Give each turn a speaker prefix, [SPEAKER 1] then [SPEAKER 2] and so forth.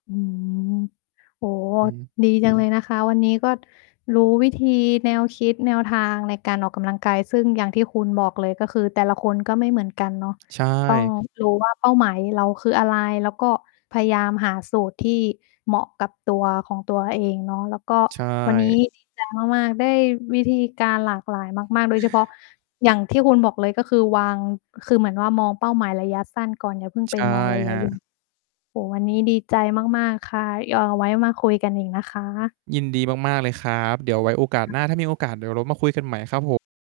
[SPEAKER 1] อืม โอ้โฮ
[SPEAKER 2] อือฮึ
[SPEAKER 1] ดี จังเลยนะคะ วันนี้ก็รู้วิธี แนวคิด แนวทางในการออกกำลังกาย ซึ่งอย่างที่คุณบอกเลย ก็คือแต่ละคนก็ไม่เหมือนกันเนาะ
[SPEAKER 2] ใช
[SPEAKER 1] ต้อง
[SPEAKER 2] ่
[SPEAKER 1] รู้ว่า เป้าหมายเราคืออะไร แล้วก็พยายามหาสูตรที่เหมาะกับตัวของตัวเองเนาะ แล้วก็
[SPEAKER 2] ใช
[SPEAKER 1] วันนี
[SPEAKER 2] ่
[SPEAKER 1] ้ ดีใจ มาก ๆ ได้วิธีการหลากหลายมาก ๆ โดยเฉพาะ อย่างที่คุณบอกเลย ก็คือวาง คือเหมือนว่ามองเป้าหมายระยะสั้นก่อน อย่าเพิ่ง
[SPEAKER 2] ใ
[SPEAKER 1] ไ
[SPEAKER 2] ช
[SPEAKER 1] ป
[SPEAKER 2] ่
[SPEAKER 1] มองระ
[SPEAKER 2] ค
[SPEAKER 1] ยะ
[SPEAKER 2] รั
[SPEAKER 1] ย
[SPEAKER 2] บ
[SPEAKER 1] โอ้โฮ วันนี้ดีใจมาก ๆ ค่ะ ย เอาไว้มาคุยกันอีกนะคะ
[SPEAKER 2] ยินดีมาก ๆ เลยครับ เดี๋ยวไว้โอกาสหน้า ถ้ามีโอกาสเดี๋ยวเรามาคุยกันใหม่ครับผม